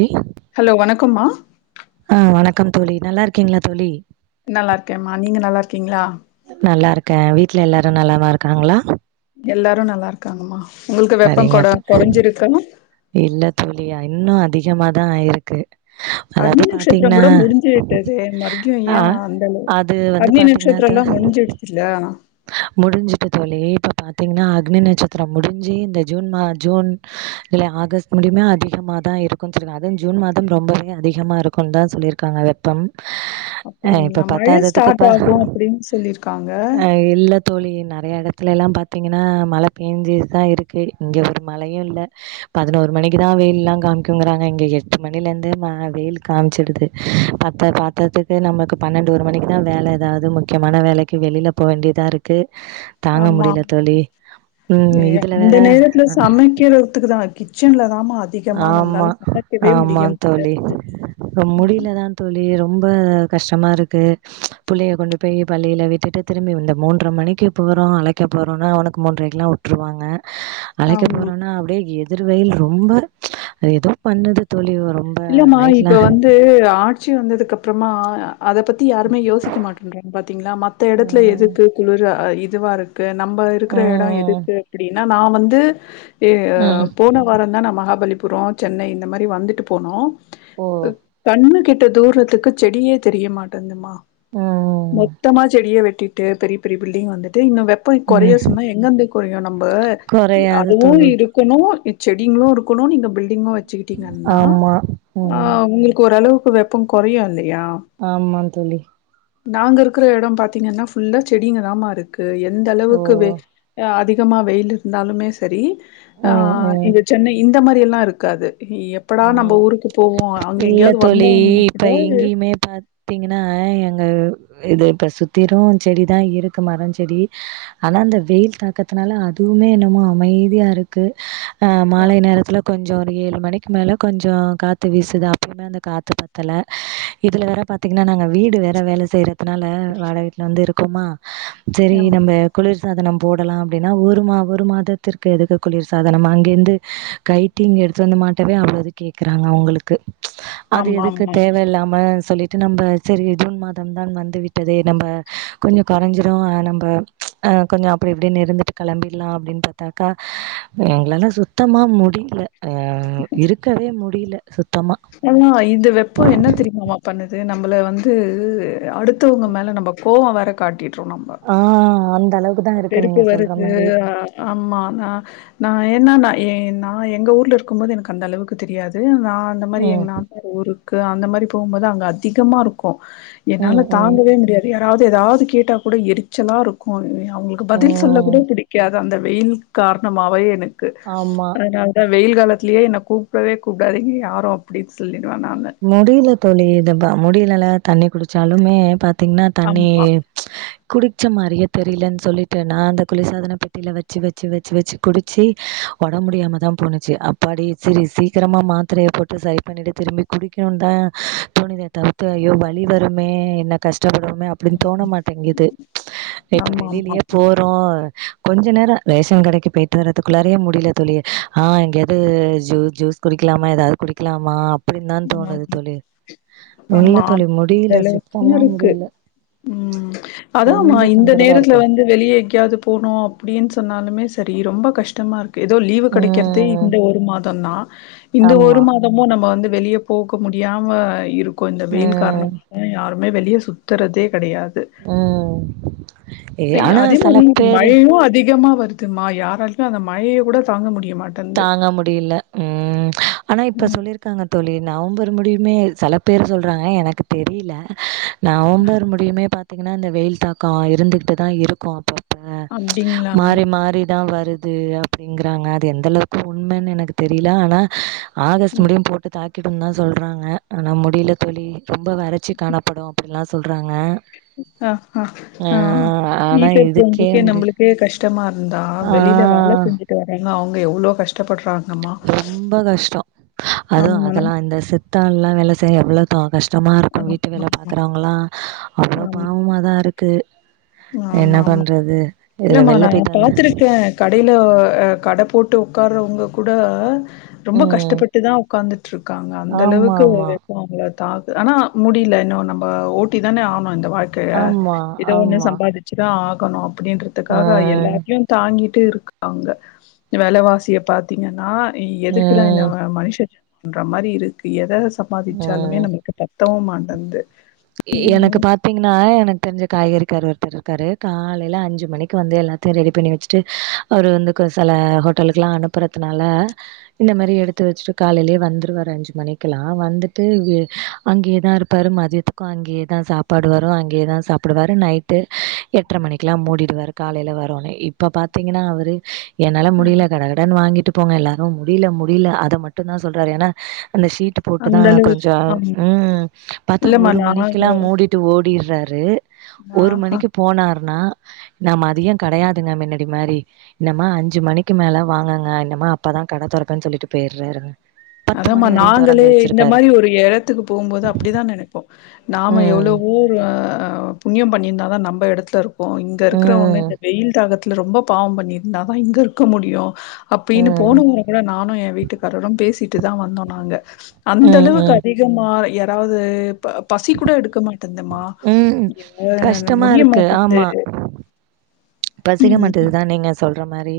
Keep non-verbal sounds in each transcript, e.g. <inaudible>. ழி ஹலோ வணக்கம்மா அ வணக்கம் தோழி நல்லார்க்கீங்ளா தோழி நல்லார்க்கேம்மா நீங்க நல்லார்க்கீங்ளா நல்லார்க்க வீட்ல எல்லாரு நலமாருக்காங்ளா எல்லாரு நல்லார்க்காங்கம்மா உங்குள்க்கு வெப்பம் சரிங்க கொட தோ கொறஞ்சிருக்கா இல்ல தோழி இன்னு அதிகமாதா ஆயிருக்கு அக்னி அதாவது பாத்தீங்கன்னா நக்ஷ்த்திரொகூட முடிஞ்சுட்டது மறுப்டியு ஆ ஏ அந்த அளவு அது வந்து அக்னி பாத்தீங்கன்னா த நச்சத்ரல்லா முஞ்சுட்துல்ல முடிஞ்சுட்டு தோழி இப்ப பாத்தீங்ன்னா அக்னிநட்சத்திர முடிஞ் ஞ்சு இந்த ஜூன் மா ஜூன் இ ஆகஸ்ட் முடியுமே அதிகமாதா இருக்குன் சொல்லிர் ஜூன் மாதம் ரொம்பவே அதிகமாருக்குன்தா சொல்லியிர்க்காங்க வெப்பம் அ இப்ப அப்டிங்களா மழ பத்தாததுக்கு ப ஸ்டார்ட் ஆகு அப்டின்னு சொல்லிருக்காங்க அ இல்ல தோழி நறைய எடத்துல்லா பாத்திங்கன்னா மழ பேஞ்சுதா இருக்கு இங்க ஒரு மழையு இல்ல பதினோரு மணிக்குதா வெயில்ல்லா காமிக்குங்கறாங்க இங்க எட்டு மணிலர்ந்து ம வெயில் காம்ச்சுடுது பத்த பாத்ததுக்கு நம்மளுக்கு பன்னெண்டு ஒரு மணிக்கு தா வேலை ஏதாவது முக்கியமான வேலைக்கு வெளியிலப் போ வேண்டியதா இருக்கு தாங்க ஆமா முடியல தோழி ம் ஏ இத் அந்த நேரத்துல சமைக்கிறதுக்கு தா கிச்சன்ல தாம்மா அத் ஆமா ஆமா தோழி மாட்டேன்து ரொம் முடியலதா தோழி ரொம்ப கஷ்டமாருக்கு புள்ளயை கொண்டு போய் பள்ளியில விட்டுட்டு திரும்பி வந்த மூன்ற மணிக்கு போறோ அழைக்க போறோம்னா அவனுக்கு மூன்றைக்குல்லா வுட் ட்ருவாங்க அழைக்க ஆமா போறோன்னா அப்படியே எதிர் வெயில் ரொம்ப அது ஏதோ பண்ணது தோழி ரொம் இல்லாம இப்ப வந்து ஆட்சி வந்ததுக்கு அப்புறமா அத பத்தி யாருமே யோசிக்க மாட்டேன்றாங்க பாத்திங்களா மத்த இடத்துல ம், எதுக்கு குளிர இதுவா இருக் க்கு நம்ம இருக்கிற இடம் ம், எதுக்கு அப்படின்னா நா வந்து எய ம். போன வாரோந்தா நா மகாபலிபுரம் சென்னை இந்த மாரி வந்துட்டு போனோ ஓ! ப் கண்ணுக்கு எட்டுன தூரத்துக்கு செடியே தெரிய மாட்டேந்துமா ம், மொத்தமா செடிய வெட்டிட்டு பெரிய பெரிய பில்டிங் வந்துட்டு இன்னு வெப் ப்பவு கொறைய ம். சொன்னா எங்கந்து கொறையு நம்ப இ குறையாது அதுவு தோழி. இருக் க்கணு இச் செடிங்களு இருக்கணு நீங்க பில்டிங்கு வச்சுக்கிட்டீங்கன்னா ஆமா, ஆ ம். உங்களுக்கு ஓரளவுக்கு வெப்பம் குறையு இல்லையா ஆமா தோழி நாங்க இருக்கிற எடம் பாத்தீங்கன்னா ஃபுல்லா செடிங்க தாமா இருக் க்கு எந்த ஓ! அளவுக்கு வெ அதிகமா வெயில் இருந்தாலுமே சரி ஆ ம், ம். இந்தத் சென்னை இந்த மாரி எல்லா இருக்காது எப்படா நம் ப ம் ஊருக்கு போவோ அங்க எங்கேயாவது வந்தவங்க கிட்ட எது மே பத் தீங்கன்னா எங்க இது இப்ப சுத்திரு செடி தா இருக்கு மரோ செடி ஆனா அந்த வெயில் தாக்கத்துனால அதுவுமே என்னமோ அமைதியா இருக்கு ஆ அ மாலை நேரத்தில கொஞ்சோ ஒரு ஏழு மணிக் க்கு மேலே கொஞ்சோ காத்து வீசுது அப்பையுமே அந்த காத்து பத்தல இதுல வேற பத் தீங்கன்னா நாங்க வீடு வேற வேல செய்யறதுனால வாடக வீட்டல வந்து இருக்கோமா செரி நம்ப குளிர் சாதனம் போடலாம் அப்டின்னா ஒரு மா ஒரு மாதத்திற்கு எதுக்கு குளிர் சாதனம் அங்கிருந்து கைட்டி இங்க எடுத்து வந்து மாட்டவே அவ்ளோது கேக்குறாங்க அவங்களுக்கு ம்ச் அது ஆமா எதுக்கு ஆமாமா. தேவயில்லாம் நம்ம சொல்லிட்டு நம்ம செரி ஜூன் மாதம் தான் வந்து விட்டதே நம்ம கொஞ்சோ கொறைஞ்சிரு நம்ப ம்ச் அ கொஞ்ச அப்படி இப்படினு இருந்துட்டு கிளம்பிடலா அப்டின்னு பாத்தாக்கா எங்களால சுத் தமா முடியில ஆ இருக்கவே முடியல சுத்தமா ஏனா இந்த வெப்போ என்ன தெரியுமா மா பண்ணுது நம்பள வந்து ஆ அடுத்தவங்க மேல நம்ப கோவோ வேற காட்டிடுறோ நம்ப ஆ அந்த அளவுக் வெருப்பு வருது ஆமா ஆனா நா ஏனா நா எ நா எங்க ஊர்ல இருக்கும் போது எனக்கு அந்த அளவுக்கு தெரியாது நா அந்த மாரி ம் எங் நாத்தனார் ஊருக்கு அந்த மாரி போகும்போது அங்க அதிகமா இருக்கு ம் என்னால தாங் ம் கவே முடியாது யாராவது ஏதாவது கேட்டா கூட எரிச்சலாருக்கு <unintelligible> அவங்களுக்கு பதில் சொல்ல கூட ம் பிடிக்காது அந்த வெயில் காரணமாவே எனக்கு ஆமா அதனால அ வெயில் காலத்திலயே என்ன கூப்பிடவே கூப்டாதீங்க யாரு அப்டின்னு சொல்லிடுவே நானு முடியல தோழி இதப முடியலல தண்ணி குடிச்சாலுமே பாத்திங்னா தண்ணி ஆமா ம்ச் குடிச்ச மாரியே தெரியலன்னு சொல்லிட்டு நா அந்த குளிர்சாதன பெட்டியில வச்சு வச்சு வச்சு வச்சு குடிச்சி உடம்பு முடியாம தா போணுச்சு அப்பாடி செரி சீக்கிரமா மாத்திரைய போட்டு சரி பண்ணிட்டு திரும்பி குடிக்கணுதா தோணுதே தவிர்த்து ஐயோ வலி வருமே என்ன கஷ்டப்படுவோமே அப் டி தோண மாட்டேங்கிது இப்ப ஆமா ஆமா ஆமா வெளியிலயே போ றோ கொஞ்ச நேரொ ரேஷன் கடைக்கி போயிட்டு வர்றதுக்குள்ளாரயே முடிய்ல தோழி ஆ எங்கையாது ஜூஸ் குடிக்லாமா ஏதாவ்து குடிக்லாமா அப் அ இல்ல ஆமா அ தோழி முடியல. <unintelligible> சுத்தமா இருக்கு முடியல. ம் அதாமா ரொம்ப இந்த தொந்தரவா நேரத்துல இருக்கு. வந்து வெளிய எங்கையாவ்து போணு அப்டின் சொன்னாலுமே செரி ரொம்ப கஷ்டமா இருக் க்கு ஏதோ லீவு கெடைக்கற்தே ம். இந்த ஒரு மாதொந்தா இந்த ஒரு ஆமா. மாதமு நம்ம வந்து வெளிய போக முடியாம இருக்கு இந்த வெயில் காரண ம். ஆ யாருமே வெளிய சுத்தறதே கடையாது ம் ஏ ஆனா அதே செல மாரி பேரு மழையு அதிகமா வரு துமா யாராச்சு அந்த மழய கூட தாங்க முடிய மாட் தாங்க முடியில ம் ஆனா இப்ப ம் சொல்லிருக் காங்க தோழி நவம்பர் முடியுமே செல பேர் சொல்றாங்க எனக்கு தெரிய்ல நவம்பர் முடிய்மே பாத்தீங்கன்னா இந்த வெயில் தாக்கொ இருந்துக்குட்டுதா இருக்கு அப்ப அ அப்டிங்களா மாறி மாறிதா வருது அப்டிங்கிறாங்க அது எந் தளவுக்கு உண்மனு எனக்கு தெரியில ஆனா ஆகஸ்ட் முடியும் போட்டு தாக் கிடும் தா சொல்றாங்க ஆனா முடிய்ல தோழி ரொம்ப வறச்சி காணப்படு அப்டின்லா சொல்றாங்க அ அ அ ஆ ஆனா வீட்ல இதுக்கே இருக்குறவங்களுக்கே முடியல நம்மளுக்கே கஷ்டமா இருந்தா வெளியில வேல ஆ செஞ்சு ட்டு வராங்க அவ்ங்க எவ்ளோ கஷ் ட்டப்பட்றாங்கம்மா ரொம்ப கஷ்டொ அதுவு ஆமாண்ணா அதெல்லா இந்த சித்தாள்லா வேல செய்ய எவ்ளோ தொ கஷ்டமா இருக்கு ஆமா வீட்டு வேல பாக்குறவங்களா அவ்ளோ ஆமா பாவமாதா இரு க்கு என்ன பண்றது இதுல இல்லமா வெளில நா போயிட்டு வந்து பாத்துருக்க கடையில கட போட்டு உக்கார்றவங்க கூட ரொம்ப ம். கஷ்டப்பட்டு தா உக்காந்துட்ருக்காங்க அந்தளவுக்கு ஆமாமா. அவ்ங்க தா ஆனா முடிய்ல இன்னு நம்ப ஓட்டி தான ஆவ்ணு இந்த வாழ் க்கைய ஆமா, எதோ ஒண்ணு ஆமா. சம்பாதிச்சுதா ஆகணு அப்டின்றதுக்காக அ ம். எல்லாத்தையு தாங்கிட்டு இருக் காங்க வெலவாசிய பாத்தீங்கன்னா எதுக்குதா இந்த ம். ஆ மனுஷ <inaudible> பண்ற மாறி இருக்கு எத சம்பாதிச்சாலுமே ம். நம்ளுக்கு பத்தவு மாட்டன்து எ எனக்கு பாத்தீங்கன்னா எனக்கு தெரிஞ்ச காய்கறி காரு ஒருத்தர் இருக்காரு காலைல அஞ்சு மணிக்கு வந்து எல்லாத் தியு ரெடி பண்ணி வெச்சுட்டு அவரு வந்து க செல ஹோட்டலுக்குலா அனுப்புறத்துனால இந்த மாரி எடுத்து வச்சுட்டு காலைய்லயே வந்த்ருவாரு அஞ்சு மணிக்குல்லா வந்துட்டு வு அங்கேயேதா இருப்பாரு மதியத் க்கு அங்கயேதா சாப்பாடு வரு அங்கேயேதா சாப்டுவாரு நைட்டு எட்ர மணிக்லா மூடிடுவாரு காலைல வரோன்னே இப்போ பாத்தீங்கன்னா அவரு என்னால முடிய கட கடன்னு வாங்கிட்டு போங்க எல்லா முடில முடில அத மட்டுந்தா சொல்றாரு ஏன்னா அந்த ஷீட்டு போட்டு தா அந்த அளவுக்கு கொஞ்சொ ஆமா. ம் பாத்தா இல்லம்மா ஒரு நாங்க மணிக்கில்லா மூடிட்டு ஓடிர்றாரு ஒரு ஆஹா. மணிக்கி போனார்னா நா மதியொ கடையாதுங்க மின்னாடி மாரி இன்னம்மா அஞ்சு மணிக்கு மேல வாங்கங்க இன்னம்மா அப்பதா கட தொரப்பன் சொல்லிட்டு பேய்றாருங்க அதாமா நாங்களே இந்த மாரி ஒரு எடத்துக்கு போம்போது அப்டிதா நெனப்போ நாம ம். எவ்வளவோ ஆ புண்ணியம் பண்ணியிருந்தாதா நம்ப எட்த்துல இரு க்கோ இங்க இருக்குறவங்க இந்த ம். வெயில் தாக்கத்துல ரொம்ப பாவம் பண்ணிருந்தா தா இங்க இருக்க முடியு அப்பின்னு ம். போனவரோ கூட நானு எ வீட்டுக்காரரு பேசிட்டு தா வந்தோ நாங்க அந்த ம். அளவுக்கு ம். அதி கமா யாராவது ப பசி கூட எடுக்க‌ மா டிந்தந்தமா ம். எவ்ள கஷ்டமா முடிய இருக்கு. மாட்டேங்குது பசிக மாட்டது தா நீங்க சொல்ற மாறி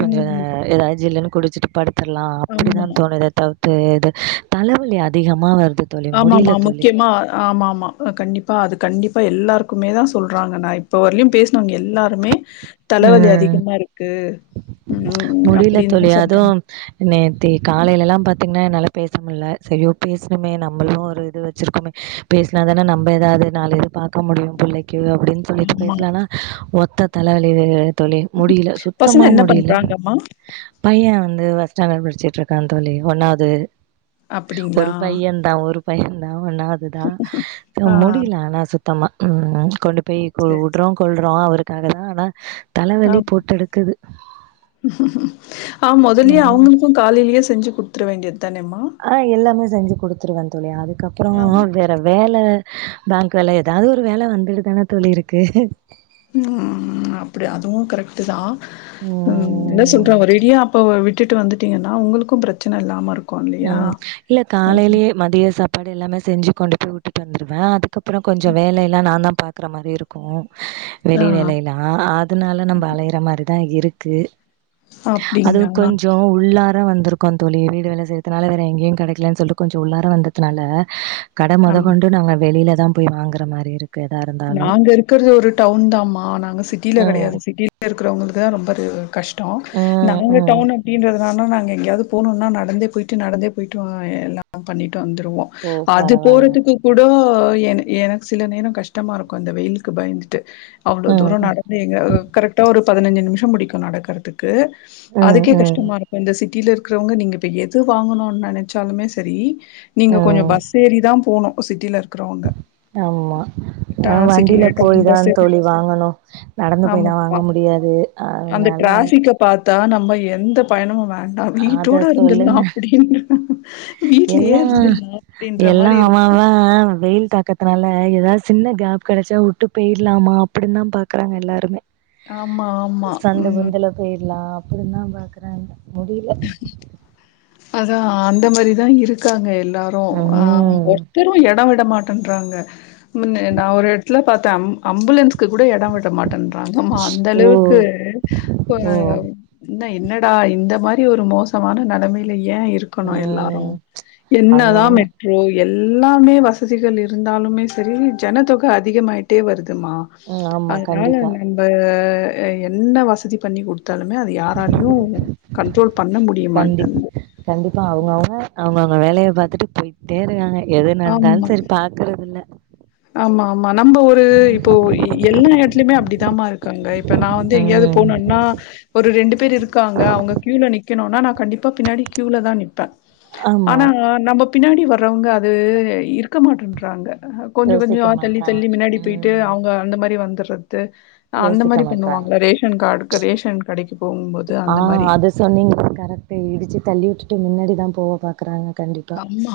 கொஞ்ச ம். ஏதாவது ஜில்லுன்னு குடிச்சிட்டு படு லா அப்டிதா ஆமா. தோணுது தவித்து இது தலைவலி அதிகமா வருது தோழி ஆமாம்மா முடியல தோழி முக்கியமா ஆமாம்மா கண்டிப்பா அது கண்டிப்பா எல்லாருக்குமே தா சொல்றாங்க நா இப்ப வரையலயு பேசினவங்க எல்லாருமே தலைவலி ம் அதிகமா இருக்கு ம் முடியல அப்டின்னு தா தோழி சொல்றாங்க அதுவும் நேத்தி காலையில எல்லா பாத்தீங்கன்னா என்னால பேச முல்ல ஐயோ பேசணுமே நம்மளு ஒரு இது வச்சிருக்குமே பேசினாதானே நம்ம ஏதாவது நாலு இது பாக்க முடியு புள்ளைக்கு அப்டின்னு சொல்லிட்டு ஆமா. பேசலானா ஒத்த தலைவலி தோழி முடியல பசங்க சுத்தமா என்ன முடியல பண்றாங்கம்மா? பைய வந்து பஸ்ட் ஸ்டாண்டேட் படிச்சிட்டு இருக்கான் தோழி ஒன்னாது அப்படிங்களா? ஒரு பையன் தா ஒரு பைய தா ஒன்னாது தா ஆ முடியல ஆனா சுத் சுத்தமா ம் கொண்டு போய் சரி. சரி. வுடுறோ கொல்றோ அவருக்காக தா ஆனா ஆ தலவலி போட்டெடுக்குது ஆ மொதல்யே ம் அவங்களுக்கு காலையிலேயே செஞ்சு குடுத்துர வேண்டி தானேம்மா ஆ எல்லாமே செஞ்சு குடுத்துருவே தோழி அதுக்கப்பற ஆ. வேற வேல பேங்க் வேல ஏதாவது ஒரு வேல வந்துட்டு தானே தோழி இருக்கு ம் அப்டி அதுவு கரெக்ட் தா ம் என்ன சொல்ற ஒரு அடியா அப்ப விட் விட்டு வந்துட்டீங்கன்னா உங்களுக்கு பிரச்சனை இல்லாம இருக் ம் இல்ல காலையிலே மதிய சாப்பாடு எல்லாமே செஞ்சு கொண்டு போய் வுட்டுந்துடுவே அதுக்கப்பறோ கொஞ்ச வேலைல்லா நா தா பாப் இருக்குற மாறி இருக்கு ஆ வெளி வேலையில யா அதனால நம்ம அலையற மாறி தா இருக்கு அதுவு அப்டிங்களா கொஞ்சோ உள்ளார வந்திருக்கோ தோழி வீடு வேல செய்யறதுனால வேற எங்கேயு கெடைக்கலன்னு சொல்லிட்டு கொஞ்சோ உள்ளார வந்ததுனால கடை மொத அம் கொண்டு நாங்க வெளில தா போய் வாங்கற மாரி இரு நாங்க இருக்குறது ஒரு டவுன் தாம்மா நாங்க சிட்டியில ம். கெடையாது சிட்டில இருக்கிறவங்களுக்கு தா ரொம்ப கஷ்டோ ம், நாங்க ம். டவுனு அப்டின்றதுனால நாங்க எங்கேயாவது போணுன்னா நடந்தே போய்ட்டு நடந்தே போய்ட்டு எல்லா பண்ணிட்டு வந்துருவோ ஓ! அது பரவால்ல. போறதுக்கு கூடோ எனக் எனக்கு சில நேரம் கஷ்டமா இருக்கு இந்த வெயிலுக்கு பயந்து ட்டு அவ்ளோ ம், தூரம் ம். நடந்து எங்க கரெக்டா ஒரு பதினஞ்சு நிமிஷம் முடிக்கும் நடக்கறதுக் கு ம், அதுக்கே ம். கஷ்டமா இரு இப்ப இந்த சிட்டியில இருக்கிறவங்க நீங்க இப்போ எது வாங்கணும்னு நெனைச்சாலுமே சரி நீங்க கொஞ்சோ ம். பஸ் ஏறிதா போனு சிட்டில இருக்கறவங்க ஆமா ஆ வண்டியில போய டவுன் தா பஸ்ஸு தோழி வாங்கணு நடந்து ஆமா போயெல்லா ஆமா. வாங்க முடியாது அந்த அதனால டிராஃபிக்க பாத்தா நம்ம எந்த பயணமு வே ண்டா அத வீட்டோட இருந்தலா சொல்லுங்க. அப்டின்னு வீட்லயே எல்லா இருந்துலா எல்லா அவஅவ வெயில் தாக்கத் தினால ஏதாவது சின்ன கேப் கிடைச்சா விட்டு போயிடலாமா அப்டின்னு தா பாக்குறாங்க எல்லாருமே ஆமா ஆமா. சந்து ம். புந்தல போயிரலா அப்டி தா பாக்குறாங்க முடியல அதா அந்த மாதிரிதா இருக்காங்க எல்லாரு ஆ ஓ ம் திரும்ப எடோ விட மாட்டேன்றன்றாங்க நா ஒரு எடத்துல பாத்தே அம் அம்புலன்ஸ் கூட எடோ விட்ட மாட்டேறாங்க ஆமா அந்த ஓ அளவுக்கு இப்போ ஓ என்ன என்னடா இந்த மாதிரி ஒரு மோசமான நிலமையில ஏன் இருக் கணு எல்லாரு ம் என்னதா அவங்கவுங்க ப்ரோ எல்லாமே வசதிகள் இருந்தாலுமே சரி ஜனதொகை அதிகமாயிட்டே வருதுமா ம் ஆமா அதனால கண்டிப்பா நான் அ என்ன வசதி பண்ணி கொடுத்தாலுமே அது யாராலயு கண்ட்ரோல் பண்ண முடிய கண்டி மாட்டேன்து. கண்டிப்பா அவங்க அவங்க அவங்க அவங்க வேலைய பார்த்துட்டு போயி தேரு நாங்க எது நடந்தாலு ஆமா, சரி பாக்குறது இல்ல ஆமா ஆமா நம்ம ஒரு இப்போ எல்லா இடத்துலயுமே அப்டிதாமா இருக்கு இருக்காங்க இப்ப நா வந்து எங்கேயாவது ம் போனன்னா ஒரு ரெண்டு பேர் இருக்காங்க அவங்க கியூல நிற்கணும்னா நா கண்டிப்பா பின்னாடி கியூல தா நிப்பே ஆமா ஆனா நம்ம பின்னாடி வர்றவங்க அது இருக்க மாட்டேன்றாங்க கொஞ்சோ கொஞ்சோ யோசிக்க ஆ தள்ளி மாட்றாங்க தள்ளி பின்னாடி போயிட்டு ட்டு ம் அவங்க அந்த மாதிரி வந்துறது அந்த யோசிக்க மாதிரி மாட்றாங்க பண்ணுவாங்க ரேஷன் கார்டுக்கு ரேஷன் கெடைக்கு ஆ அதை சொன்னீங்க கரெக்ட் இடிச்சு தள்ளி விட்டுட்டு முன்னாடிதா போவ பாக்குறாங்க கண்டிப்ப ஆமா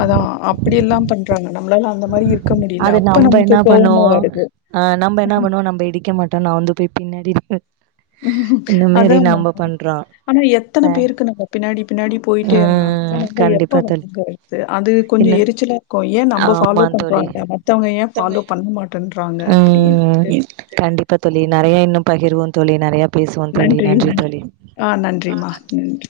அதா அப்டி எல்லா பண்றாங்க நம்மளால அந்த மாதிரி இரு அது நம்ம என்ன பண்ணுவோ ஆ நம்ம என்ன பண்ணுவோ நம்ம இடிக்க மாட்டோ நா வந்து போய் பின்னாடி இருக்கு ம் அதாமா பண்றோ ஆனா எத்தனை ச பேருக்கு நம்ம பின்னாடி பின்னாடி போயிட்டே இருந்தா அ ம் நம்ம கண்டிப்பா எப்ப தோழி அது கொஞ்சோ என்ன எரிச்சலா கோ ஏன் நம்ம்ப ஃபாலோ ஆமா தோழி பண்றாங்க மத்த வங்க ஏ ஃபாலோ பண்ண மாட்டேன்றாங்க அப்டின்னு அங்கயே இருக்கட்டு கண்டிப்பா தோழி நறையா இன்னு பகிர்வோ தோழி நிறைய பேசுவோ தோழி நன்றி தோழி ஆ நன்றிம்மா நன்றி.